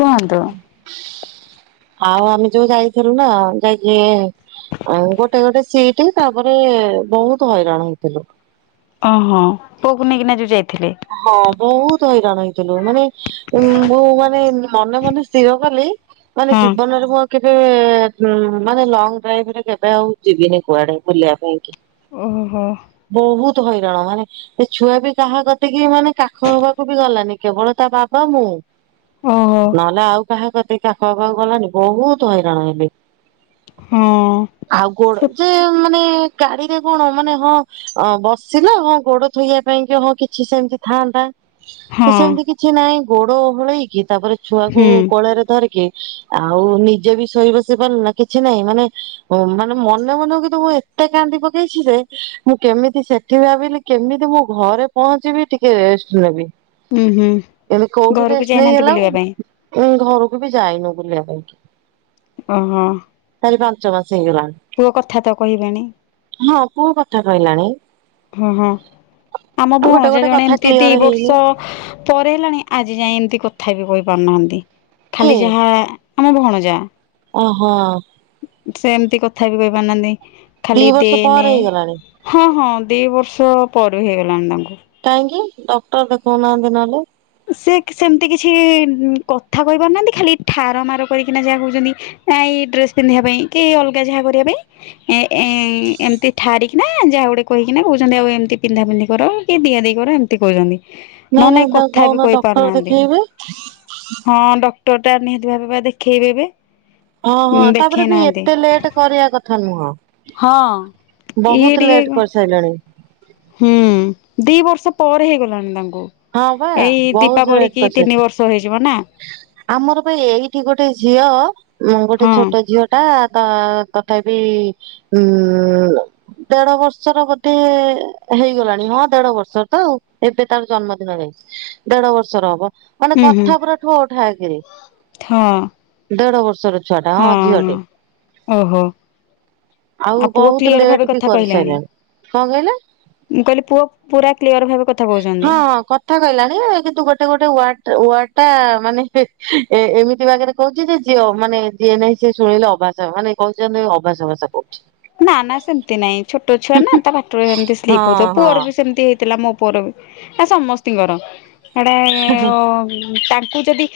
କୁହନ୍ତୁ? ହ ହ ଆମେ ଯୋଉ ଯାଇଥିଲୁ ନା ଯାଇକି ଏ ଆ ଗୋଟେ ଗୋଟେ ସିଟ ତାପରେ ବହୁତ ହଇରାଣ ହେଇଥିଲୁ। ଓହୋ ପୁଅକୁ ନେଇକିନା ଯୋଉ ଯାଇ ହଁ ବୋହୁ ତ ହଇରାଣ ହେଇଥିଲୁ ମାନେ ଉ ମୁଁ ମାନେ ମନେ ମନେ ସ୍ଥିର କଲି ମାନେ ହଁ ଜୀବନରେ ମୁଁ ଆ କେବେ ମାନେ ଲଙ୍ଗ ଡ୍ରାଇଭ ରେ କେବେ ଆଉ ଯିବିନି କୁଆଡେ ବୁଲିବା ପାଇଁ କି। ଓହୋ। ତୁ ହଇରା଼ଣ ମାନେ ଏ ଛୁଆ ବି କାହା କ ତିକି ମାନେ କାଖ ହବାକୁ ବି ଗଲାନି କେବଳ ତା ବାବା ମୁଁ ଓହୋ ନହେଲେ ଆଉ କାହା କତିକି କାଖ ହବାକୁ ଗଲାନି ବୋହୁତ ହଇରାଣ ହେଲି। ହଁ ଆଉ ଗୋଡ ଯେ ମାନେ କାଡିରେ କଣ ମାନେ ହଁ ବସିଲା ହଁ ଗୋଡ ଥୋଇବା ପାଇଁ କି ହଁ କି ଛି ସେମତି ଥାଆନ୍ତା ତ ହଁ ସେମିତି କିଛି ନାହିଁ ଗୋଡ ଓହଳେଇକି ତାପରେ ଛୁଆକୁ ହୁଁ କୋଳରେ ଧରିକି ଆଉ ନିଜେ ବି ଶୋଇ ବସି ପାରିଲୁ ନା କିଛି ନହିଁ ମାନେ ମାନେ ମନେ ମନେ କିନ୍ତୁ ମୁଁ ଏତେ କା ନ୍ଦି ପକେଇଛି ଯେ ମୁଁ କେମିତି ସେଠି ଭାବିଲି କେମିତି ମୁଁ ଘରେ ପହଞ୍ଚିବି ଟିକେ ରେଷ୍ଟ ନେବି। ହୁଁ ହୁଁ ଏ କୋଉଠି ଘରକୁ ରେଷ୍ଟ ଯାଇନାହାନ୍ତି ନେଇହେଲା ବୁଲିବା ପାଇଁ। ଏ ଘରକୁ ବି ଯାଇନୁ ବୁଲିବା ପାଇଁ। ଓହୋ। ଚାରି ପାଞ୍ଚ ମାସ ପୁଅ କଥା ତ କହିବେଣି। ହେଇଗଲାଣି ହଁ ପୁଅ କଥା କହିଲାଣି। ହଁ ହଁ। ଆମ ଗୋଟେ ଭଉଣଜା ଗୋଟେ ଜଣେ କଥା ଏମିତି ଦି କ୍ଲିୟର ହେଇନି। ବର୍ଷ ପରେ ହେଲାଣି ଆଜି ଯାଇଏ ଏମିତି କ ଥା ବିି କହିପାରୁନାହାନ୍ତି। କି ଖାଲି ଯାହା ଆମ ଭଉଣଜା। ଓହୋ। ସେ ଏମିତି କଥା ବି କହି ପାରୁନାହାନ୍ତି ଦି ଖାଲି ଦେ ବର୍ଷ ନେ ପରେ ହେଇଗଲାଣି ହଁ ହଁ। ଦି ବର୍ଷ ପରେ ବି ହେଇଗଲାଣି ତାଙ୍କୁ କାହିଁକି ଡକ୍ଟର ଦେଖାଉନାହାନ୍ତି ନହଲେ? ସେ ସେମିତି କିଛି କଥା କହି ପାରୁନାହାନ୍ତି ଖାଲି ଠାର ମାର କରିକିନା ଯାହା କହୁଛନ୍ତି ନା ଏଇ ଡ୍ରେସ ପିନ୍ଧିବା ପାଇଁ କି ଅଲଗା ଯାହା କରିବା ପାଇଁ ଏ ଏମିତି ଠାରିକି ନା ‌ ଆ ଗୋଟେ କହିକିନା କହୁଛନ୍ତି ଆଉ ଏମିତି ପିନ୍ଧା ପିନ୍ଧି କର କି ଦିଆ ଦେଇ କର ଏମିତି କହୁଛନ୍ତି। ନାଇଁ ନାଇଁ ତା ଥା ବିି କହିପାରୁନାହାନ୍ତି ହଁ ଡକ୍ଟର ଟା ନିହାତି ଭାବେ ଦେଖେଇବେ ଏବେ ହଁ ହଁ ତାପରେ ଦେଖେଇ ବି ନାହାନ୍ତି। ଏତେ ଲେଟ କରିବା କଥା ନୁହଁ। ହଁ ଇଏ ବହୁତ ଟିକେ ଲେଟ୍ କରିସାରିଲାଣି। ହୁଁ ଦି ବର୍ଷ ପରେ ହେଇଗଲାଣି ତା ଙ୍କୁ ହଁ ବା ଏଇ ବହୁତ ଦୀପାବଳି ଲେଟ୍ କି ତିନି କରିସାରିଲେଣି ବର୍ଷ ହେଇଯିବ ନା ଆମର ପାଇଁ ଏଇଠି ଗୋଟେ ଝିଅ ଗୋଟେ ହଁ ଛୋଟ ଝିଅ ଟା ତା ତଥାପି ଉଁ ମ୍ ମ୍ ଦେଢ ବର୍ଷର ବୋଧେ ହେଇଗଲାଣି ହଁ ଦେଢ ବର୍ଷର ତ ଆଉ ଏବେ ତାର ଜନ୍ମଦିନରେ ଦେଢ ବର୍ଷର ହବ ମାନେ କଥା ପୁରା ଠୋଓ ଠା କିରି ଠା ଆଁ ଦେଢ ବର୍ଷର ଛୁଆ ଟା ହଁ ଝିଅଟେ ଓହୋ। ଆଉ ପୁଅ ବହୁତ କ୍ଲିଅର ଭାବେ ଲେଟ୍ ବି କଥା କହିଲାଣି? କରିସାରିଲାଣି। କଣ କହିଲେ ମୁଁ କହିଲି ପୁଅ ପୁରା କ୍ଲିଅର ଭାବେ କଥା ହଁ କହୁଛନ୍ତି। ହଁ କଥା କହିଲାଣି କିନ୍ତୁ ଗୋଟେ ୱାର୍ଡ ୱା ୱାଡ ଟା ମାନେ ଏ ଏମିତି ବାଗରେ କହୁଛି ଯେ ଝିଅ ମାନେ ଯିଏ ନହିଁ ସେ ଶୁଣିଲେ ଅଭାସ ମାନେ କହୁ ଜନେ ଅଭାସା ଭାଷା କହୁ। ନା ନା ସେମିତି ନାଇଁ ଛୋଟ ଛୁଆ ନା ତା ପାଟିରୁ ସେମିତି ସ୍ଲିପ ହଉଥିବ ହଁ ହଁ ପୁଅର ବି ସେମିତି ହେଇ ଥିଲା ମୋ ପୁଅର ବି ସମସ୍ତିଙ୍କର ଏଇଟା ଉଁ ତାଙ୍କୁ ଯଦି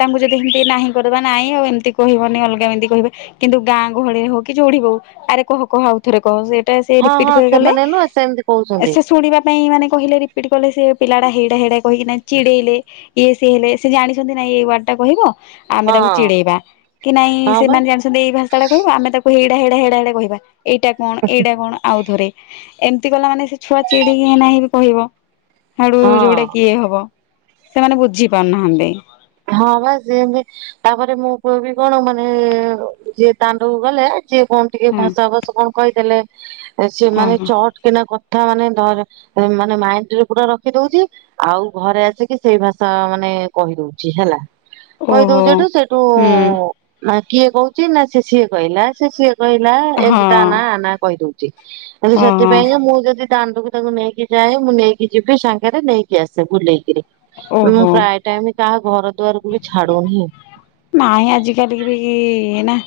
ତାଙ୍କୁ ଯଦି ଏମତି ନାହିଁ କର ନାଇଁ ଆଉ ଏମିତି କହିବନି ଅଲଗା ଏମିତି କହିବେ କିନ୍ତୁ ଗାଁ ଗହଳିରେ ହଉ କି ଯୋଢିବଉ ଆରେ କହ କହ ଆଉ ରେ କହ ସେ ଟା ସେ ହଁ ରିପିଟ ହଁ ଫେର ଗଲେ ସେମାନେ ନୁହଁ ସେମିତି କହୁଛନ୍ତି ସେ ଶୁଣିବା ପାଇଁ ମାନେ। କହିଲେ ରିପିଟ୍ କଲେ ସେ ପିଲାଟା ହେଡ ହେଡ କହି କିନା ଚିଡେଇଲେ ଇଏ ସିଏ ହେଲେ ସେ ଜାଣିଛନ୍ତି ନା ଏ ୱାଡ ଟା କହିବ। ଆମେ ହଁ ତାକୁ ଚିଡେଇବା କି ନାଇଁ ହଁ ବା ସେମାନେ ଜାଣିଛନ୍ତି ଏଇ ଭାଷା ଟା କହିବ ଆମେ ତାକୁ ହେଇଡା ହେଇଡା ହେଡା ହେ। କହିବା ଏଇଟା କଣ ଏଇଟା କଣ ଆଉ ଥରେ। ଏମତି କଲା ମାନେ ସେ ଛୁଆ ଚିଡିକି ନାହିଁ ବି କହିବ। ହେଡୁ ଯୋଉଟା କିଏ ହଁ ଇଏ ହବ ସେମାନେ ବୁଝି ପାରୁ ନାହାନ୍ତି। ହଁ ବା ସେମିତି ତାପରେ ମୋ ପୁଅ ବି କଣ ମାନେ ଯିଏ ଦାଣ୍ଡକୁ ଗଲେ ଯିଏ କଣ ଟିକେ ହଁ ଭାଷା ଅଭାସ କଣ କହିଦେଲେ। ସିଏ ମାନେ ଓହୋ। ଚଟ କି ନା କ ଥା ମାନେ ଧରେ ମାନେ ମାଇଣ୍ଡ ରେ ପୁରା ରଖି ଦଉଛି ଆଉ ଘରେ ଆସିକି ସେଇ ଭାଷା ମାନେ। କହି ଦଉଛି ହେଲା କହି ଓହୋ ଦଉଛି ଯେଠୁ ସେଇଠୁ। ହୁଁ କିଏ କହୁଛି ନା ସେ ସିଏ କହିଲା ସେ ସିଏ କହିଲା ହଁ ଏମିତି ତା ନା ଆ ନା କହିଦେଉ ହେଲେ ସେଥି ହଁ ପାଇଁକା ମୁଁ ଯଦି। ଦାଣ୍ଡକୁ ତାକୁ ନେଇକି ଯାଏ ମୁଁ ନେଇକି ଯିବି ସାଙ୍ଗରେ ନେଇକି ଆସେ ବୁଲେଇ କିରି। ମୁଁ ପ୍ରାୟ ଟାଇମ କାହା ଘର। ଦୁଆରକୁ ବି ଛାଡୁନି ନହିଁ ଆଜିିକାଲି କି ବି ନା।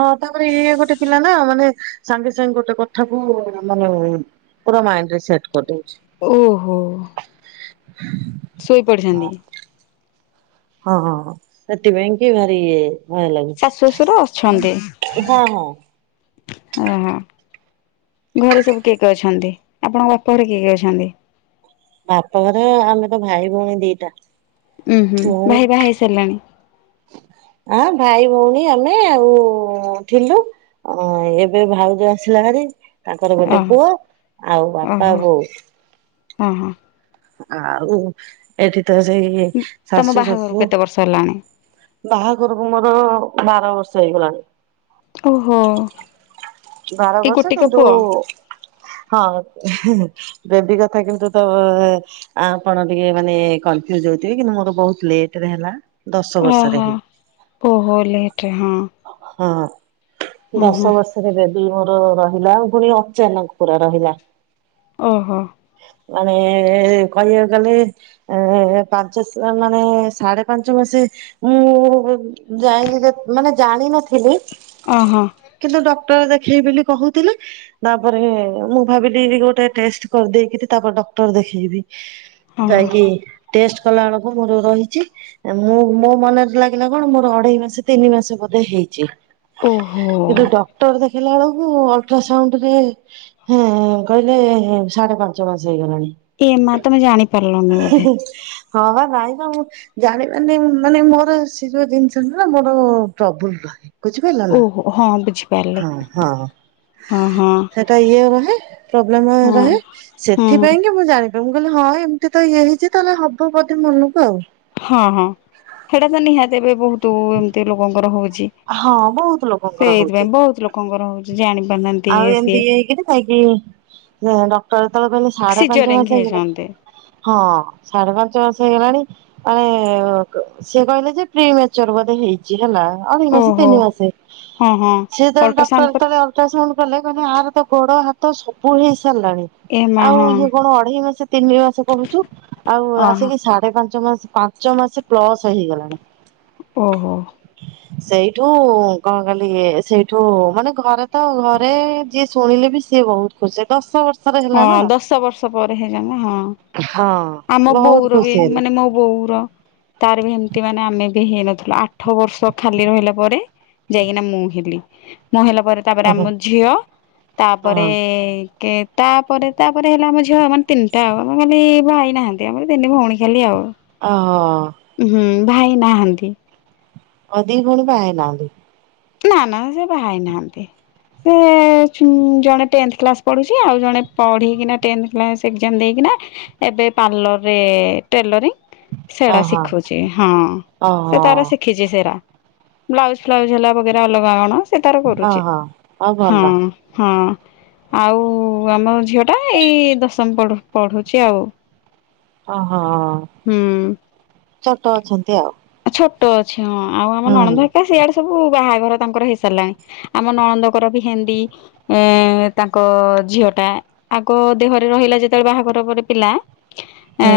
ହଁ ତାପରେ ଇଏ ଗୋଟେ ପିଲା। ନା ମାନେ ସାଙ୍ଗେ ସାଙ୍ଗେ ଗୋଟେ କଥାକୁ ମାନେ ପୁରା ମାଇଣ୍ଡ ରେ ସେଟ କରି ଦଉଛି। ଓହୋ। ଶୋଇପଡିଛନ୍ତି। ହଁ ହଁ ହଁ ସେଥି ପାଇଁ କି ଭାରି ଇଏ। ଭୟ ଶାଶୁ ଶ୍ୱଶୁର ଲାଗୁଛି ହଁ ହଁ। ଅ ହ। ଘରେ ସବୁ କିଏ କିଏ ଅଛନ୍ତି ଆପଣ ଙ୍କ ବାପ ଘରେ କିଏ କିଏ ଅଛନ୍ତି। ବାପ ଘରେ ଆମେ ତ ଭାଇ ଭଉଣୀ ଦିଟା। ଉୁଁ ହୁଁ ମୁଁ ଭାଇ ବାହା ହେଇ ସାରିଲାଣି। ଆ ଭାଇ ଭଉଣୀ ଆମେ ଆଉ ଥିଲୁ। ଅ ଏବେ ଭାଉଜ ଆସିଲା ଭାରି। ତାଙ୍କର ଗୋଟେ ପୁଅ ଓହୋ ଆଉ ବାପା ଓହୋ ବୋଉ। ହଁ ହଁ। ଆଉ ଏଠି ତ ସେଇ ତମ ଶାଶୁ ବାହାଘରକୁ ଶଶୁ କେତେ ବର୍ଷ ହେଲାଣି? ବାହା ଘରକୁ ମୋର ବାର ବର୍ଷ ହେଇ ଗଲାଣି। ଓହୋ। ବାର ଏଇ ବର୍ଷ ଗୋଟିକ କିନ୍ତୁ। ପୁଅ ହଁ ବେବି କଥା କିନ୍ତୁ ତ ଆପଣ ଟିକେ ମାନେ କ ନଫ୍ୟୁଜ ହଉଥିବେ କିନ୍ତୁ ମୋର ବହୁତ ଲେଟରେ ହେଲା। ଦଶ ବର୍ଷରେ ଓହୋ ହେଲା। ଓହୋ ଲେଟ ରେ ହଁ। ହଁ ହଁ ହଁ ଦଶ ବର୍ଷରେ ବେ ବି ମୋର ରହିଲା ପୁଣି ଅଚାନକ ପୁରା ରହିଲା। ଓହୋ। ମାନେ କହିବାକୁ ଗଲେ ଏ ପାଞ୍ଚ ମାନେ ସାଢେ ପାଞ୍ଚ ମାସେ। ମୁଁ ଯାଇନି ମାନେ ଜାଣିନଥିଲି। ଓ ହୋ। ଟର ଦେଖେଇବି ବେଲି କହୁଥିଲି ତାପରେ ମୁଁ ଭାବିଲି ଗୋଟେ ଟେଷ୍ଟ। କରି ଦେଇକିରୀ ତା ପରେ ଡକ୍ଟର ଦେଖେଇବି ହଁ ଯାଇକି ଟେଷ୍ଟ। କଲା ବେଳକୁ ମୋର ରହିଛି ମୁଁ ମୋ ମନରେ ଲାଗିଲା କଣ ମୋର ଅଢେଇ ମାସ ତିନି ମାସ ବୋଧେ ହେଇଛି। ଓହୋ କିନ୍ତୁ ଡକ୍ଟର ଦେ ଖିଲା ବେଳକୁ ଅଲଟ୍ରାସାଉଣ୍ଡ ରେଁ ହେଁ କହିଲେ ସାଢେ ପାଞ୍ଚ ମାସ ହେଇଗଲାଣି। ଏ ମା ତମେ ଜାଣି ପାରିଲନି ବୋଧେ। ହଁ ବା ନାଇଁ ବା ମୁଁ ଜାଣି ପାରିନି ମାନେ ମୋର ସେ ଯୋଉ ଜିନିଷ ନୁଏ ମୋର ଟ୍ରବୁଲ ରହେ। ବୁଝିପାରିଲ ନା ଓହୋ ହଁ। ବୁଝିପାରିଲି ହଁ ହଁ ହଁ ହଁ ସେଟା ଇଏ ରହେ ପ୍ରୋବ୍ଲେମ ହଁ ରହେ, ହଁ ସେଥିପାଇଁ କି ମୁଁ ଜାଣିି ଏ ମୁଁ କହିଲି ହଁ ଏମିତି ତ ଇଏ ହେଇଛି, ତାହେଲେ ହବ ବୋଧି ମନକୁ ଆଉ ହଁ ହଁ ସେଟା ତ ନିହାତି ଏବେ ବହୁତ ଏମିତି ଲୋକଙ୍କର ହଉଛି। ହଁ ବହୁତ ଲୋକଙ୍କର ହଉଛି କଣଙ୍କର ହହୁଉଛି ଜାିବି [unintelligible] ଆଉ ଏମିତି ଇଏ ହେଇକରି, କାହିଁକି? ଡକ୍ଟର ଯେତେବେଳେ କହିଲେ ସାଢେ ପାଞ୍ଚ ସିଜରିଙ୍ଗ ବଷ ହେଇ ହେଇଛନ୍ତି। ହଁ ସାଢେ ପାଞ୍ଚ ବ ସେଇଗଲାଣି, ମାନେ ସେ କହିଲେ ଯେ ପ୍ରି ମଚର ବୋଧେ ହେଇଛି ହେଲା ଏଇ ମାସେ ଓହୋ ତିନି ମାସେ, ହଁ ହଁ ସେତେବେଳେ ଅଲଟ୍ରାସାଉଣ୍ଡ ପରେ ଡାକ୍ଟର ଅଲଟ୍ରା ସାଉଣ୍ଡ କଲେ, କହିଲେ ଆର ତ ଗୋଡ ହାତ ସବୁ ହେଇ ସାରିଲାଣି। ଏ ମା ଆଉ ହଁ ଇଏ କଣ ଅଢେଇ ମାସ ତିନି ମାସେ କହୁଛୁ ଆଉ ଓହୋ ଆସିକି ସାଢେ ପାଞ୍ଚ ମାସ। ପାଞ୍ଚ ମାସ ପ୍ଲସ ହେଇଗଲାଣି ଓହୋ ସେଇଠୁ କଣ କଲି, ସେଇଠୁ ମାନେ ଘରେ ତ ଘରେ ଯିଏ ଶୁଣିଲେ ବି ସିଏ ବହୁତ ଖୁସି, ଦଶ ବର୍ଷ ହଁ ଦଶ ବର୍ଷ ପରେ ହେଇଯ ହଁ ହଁ ଆମ ବହୁତ ବୋଉର ବି, ଖୁସି ହେଲେ ମାନେ ମୋ ବୋଉର ତାର ବି ଏମିତି ମାନେ ଆମେ ବି ହେଇନଥିଲୁ, ଆଠ ବର୍ଷ ଖାଲି ରହିଲା ପରେ ଯାଇକିନା ମୁଁ ହେଲି। ମୁ ହେଲା ପରେ ତାପରେ ହଁ ଆମ ଝିଅ, ହଁ ତାପରେ କି ତାପରେ, ତାପରେ ହେଲା ଆମ ଝିଅ ମାନେ ତିନିଟା ଆଉ ଆମେ ଖାଲି ଭାଇ ନାହାନ୍ତି ଆମର ତିନି ଭଉଣୀ ଖାଲି ଆଉ ଅ ହ ହୁଁ ଭାଇ ନାହାନ୍ତି? ଆଉ ଦୁଇ ଭଉଣୀ ବାହା ହେଇନାହାନ୍ତି। ନା ନା ସେ ବାହାହେଇ ନାହାନ୍ତି। ସେ ଜଣେ ଟେଂଥ କ୍ଲାସ ପଢୁଛି ଆଉ ଜଣେ ପଢିକିନା ଟେନ କ୍ଲାସ ଏକ୍ଜାମ ଦେଇକି ଏବେ ପାର୍ଲରରେ ଟେଲରିଂ ସେଟା ଓହୋ ଶିଖୁଛି ହଁ ସେ ଓହୋ ତାରା ଶିଖିଛି ସେରା ବ୍ଲାଉଜ ଫ୍ଲାଉଜ ହେଲା ବଗେରା ଅଲଗା କଣ ସେ ତାର ହଁ କରୁଛି, ହଁ ଆଉ ହଁ ଭଲ ହଁ। ଆଉ ଆମ ଝିଅ ଟା ଏଇ ଦଶମ ପଢୁଛି ଆଉ ଓହୋ, ହୁଁ। ଛୋଟ ଅଛନ୍ତି ଆଉ ଛୋଟ ଅଛି ହଁ, ଆଉ ଆମନଣଦ ହୁଁ ଘରିକା ସେଇଆଡେ ସବୁ ବାହାଘର ତାଙ୍କର ହେଇସାରିଲାଣି, ଆମ ନଣଦ କର ବି ହେନ୍ଦୀ ଏ ତାଙ୍କ ଝିଅ ଆଗ ଦେହରେ ରହିଲା ଯେତେବେଳେ ବାହାଘର ପରେ ପିଲା ଆ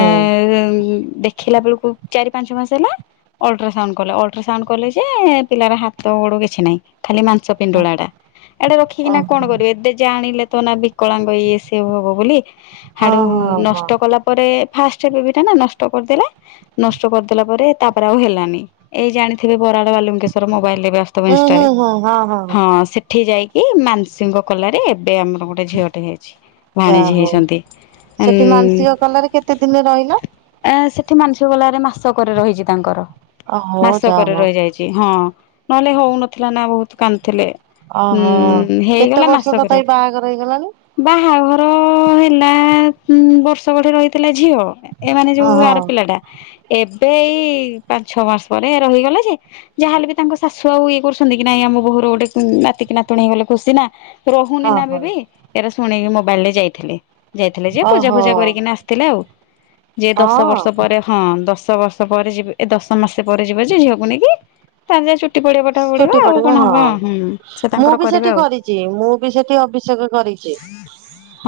ଦେଖିଲା ବେଳକୁ ଚାରି ପାଞ୍ଚ ମାସ ହେଲା ଅଲଟ୍ରାସାଉଣ୍ଡ କଲେ ଅଲଟ୍ରାସାଉଣ୍ଡ କଲେ ଯେ ପିଲାର ହାତ ଗୋଡ କିଛି ନାହିଁ ଖାଲି ମାଂସ ହୁଁ ପିଣ୍ଡୁଳା ଟା, ଏଇଟା ରଖିକିନା କଣ ଓହୋ କରିବେ, ଏବେେ ଜାଣିଲେ ତ ନା ବିକଳାଙ୍ଗ ଇଏ ସିଏ ହବ ବୋଲି ହଁ ହାଡୁ ହଁ ହଁ ନଷ୍ଟ କଲା ପରେ ଫାଷ୍ଟବେବି ଟା ନା ନଷ୍ଟ କରିଦେଲା, ନଷ୍ଟ କରିଦେଲା ପରେ, ତାରେ ଆଉ ହେଲାନି, ଏଇ ଜାଣିଥିବେ ବରାଡ ବାଲୁଙ୍କେଶ୍ୱର ମୋବାଇଲ ହୁଁ ସ୍ତ ହୁଁ [unintelligible] ହୁଁ ହଁ ହଁ ସେଠି ଯାଇ ଏଇ ମାାନସୀଙ୍କ କଲାରେ ଏବେ ଆମର ଗୋଟେ ଝିଅଟେ ହେଇଛି। ଯାହା ବାଣିଜୀ ହଉ ହେଇଛନ୍ତି ସେଠି ଉ ମାନସିକ କଲାରେ କେତେ ଦିନ ରହିଲ ସେ ଏତି ମାନସିକ ଗଲାରେ ମାସକରେ ରହିଛି ତାଙ୍କର, ଓହୋ ଯାହା ମାସକରେ ହଉ ରହିଯାଇଛି, ହଁ ନହେଲେ ହଉନଥିଲା ନା ବହୁତ କାନ୍ଦୁଥିଲେ। ଓହୋ ହଁ କେତେ ହେଇଗଲା ବର୍ଷ ମାସକରେ ତଥାପି ବାହାଘର ହେଇଗଲାଣି ବାହା ମର ହେଲା ବର୍ଷ ଗଢେ ରହିଥିଲା ଝିଅ ଏମାନେ ଯୋଉ ଓହୋ ଆର ପିଲା ଟା ଏବେ ଏଇ ପାଞ୍ଚ ଛଅ ମାସ ପରେ ଇଏ ରହିଗଲା ଯେ ଯାହାହଲେ ବି ତାଙ୍କ ଶାଶୁ ଆଉ ଇଏ କରୁଛନ୍ତି କି ନାଇଁ ଆମ ବୋହୁର ଗୋଟେ ଉଁ ନାତିକି ନାତୁଣୀ ହେଇଗଲେ ଖୁସି ନା ରହୁନି ହଁ ନା ହଁ ବେବି ଏରା ଶୁଣିକି ମୋବାଇଲରେ ଯାଇଥିଲି। ଯାଇଥିଲେ ଯେ ପୂଜା ହଁ ଓହୋ ଫୂଜା କରିକିନା ଆସିଥିଲେ ଆଉ ଯେ ଦଶ ହଁ ବର୍ଷ ପରେ ହଁ ଦଶ ଦଶ ବର୍ଷ ପରେ ଯିବ ଏ ଦଶ ମାସେ ପରେ ଯିବେ ଯେ ଝିଅକୁ ନେଇକି ତାର ଯଦି ଚୁ ଚୁଟି ପଡିବ ହଁ, ସେ ମୁଁ ତାଙ୍କର ବି କରିବେ ସେଠି ଆଉ କରିଛି ମୁଁ ବି ସେଠି ଅଭିଷେକ କରି ଛି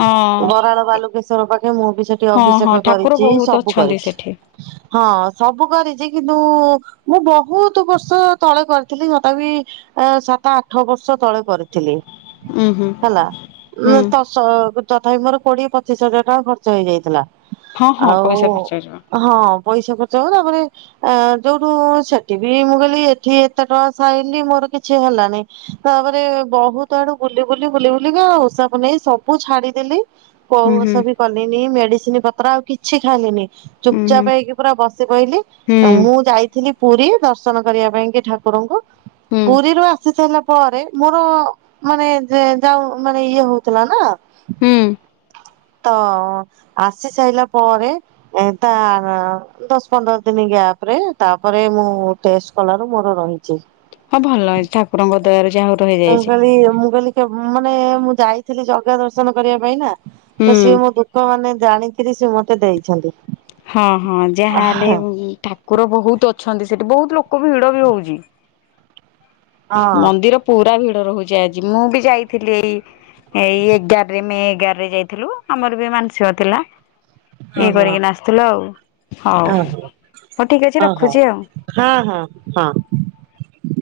ହଁ। ବାଲୁଙ୍କେଶ୍ୱର ପାଖ ରେ ମୁଁ ବି ସେଠି ହଁ ହଁ ଅଭିଷେକ ଠାକୁର କରିଚି ବହୁତ ସବୁ ଅଛନ୍ତି କରିଛି। ସେଠି। ହଁ ସବୁ କରିଚି କିନ୍ତୁ ମୁଁ ବହୁତ ବର୍ଷ ତଳେ କରି ଥିଲି ତଥାପି ଅ ସାତ ଆଠ ବର୍ଷ ତଳେ କରିଥିଲି। ଉୁଁ ହୁଁ ହେଲା ହୁଁ ନା ତ ସ ତଥାପି ମୋର କୋଡିଏ ପଚିଶ ହଜାର ଟଙ୍କା ଖର୍ଚ୍ଚ ହେଇଯାଇଥିଲା। ହଁ ହଁ ଆଉ ପଇସା ଖର୍ଚ୍ଚ ହେଇଯିବ। ହଁ ପଇସା ଖର୍ଚ୍ଚ ହବ ତାପରେ ଆ ଯୋଉଠୁ ସେଠି ବି ମୁଁ କହିଲି ଏଠି ଏ ତେ ଟଙ୍କା ସାଇଲି ମୋର କିଛି ହେଲାନାଇ ତାପରେ ବହୁତ ଆଡୁ ବୁଲି ବୁଲି ବୁଲି ବୁଲିକା ଆଉ ତାକୁ ନେଇ ସବୁ ଛାଡିଦେଲି କୋଉ ହୁଁ ହୁଁ ଓଷା ବି କଲିନି ମେଡିସିନ ପତ୍ର ଆଉ କିଛି ଖାଇଲିନି। ହୁଁ ହୁଁ ଚୁପଚାପ ହେଇକି ପୁରା ବସି ପଇଲି ଆ ହୁଁ ମୁଁ ଯାଇଥିଲି ପୁରୀ ଦର୍ଶନ କରିଆ ପାଇଁ କି ଠାକ କୁରଙ୍କୁ ହୁଁ ପୁରୀରୁ ଆସି ସାଇଲା ପରେ ମୋର ମାନେ ଯେ ଯାଉ ମାନେ ଇଏ ହଉଥିଲା ନା ହୁଁ। ତ ଆସିସାଇଲା ପରେ ଏ ତା ଦଶ ପନ୍ଦର ଦିନ ଗ୍ୟାପରେ ତା ପରେ ମୁଁ ଟେଷ୍ଟ କଲାରୁ ମୋର ରହି ହଁ ଭଲ ହେଇଛି ଠାକୁରଙ୍କ ଦୟାରୁ ଯାହା ହଉ ମୁଁ ରହିଯାଇଛି। କଇଲି ମୁଁ କଇଲି କେ ମାନେ ମୁଁ ଯାଇଥିଲି ଜଗା ଦର୍ଶନ କରିଆ ପାଇଁ ନା ହୁଁ ତ ସିଏ ମୋ ଦୁଃଖ ମାନେ ଜାଣିକିରି ସିଏ ମତେ ଦେଇଛନ୍ତି। ହଁ ହଁ ଯାହାହଲେ ହଁ ଠାକୁର ବହୁତ ଅଛନ୍ତି ସେଠି ବହୁତ ଲୋକ ଭିଡ ବି ହଉଚି ହଁ ମନ୍ଦିର ପୁରା ଭି ଡ ରହୁଛି ଆଜି ମୁଁ ବି ଯାଇଥିଲି ଏଇ ଏଇ ଏଗାରରେ ମେ ଏଗାରରେ ଯାଇଥିଲୁ ଆମର ବି ମାନସିକ ଥିଲା। ଇଏ ହଁ ହଁ କରିକି ନା ଆସିଥିଲୁ ଆଉ ହଉ। ହଁ ହଉ ଠିକ ଅଛି ହଁ ରଖୁଛି ଆଉ। ହଁ ହଁ ହଁ।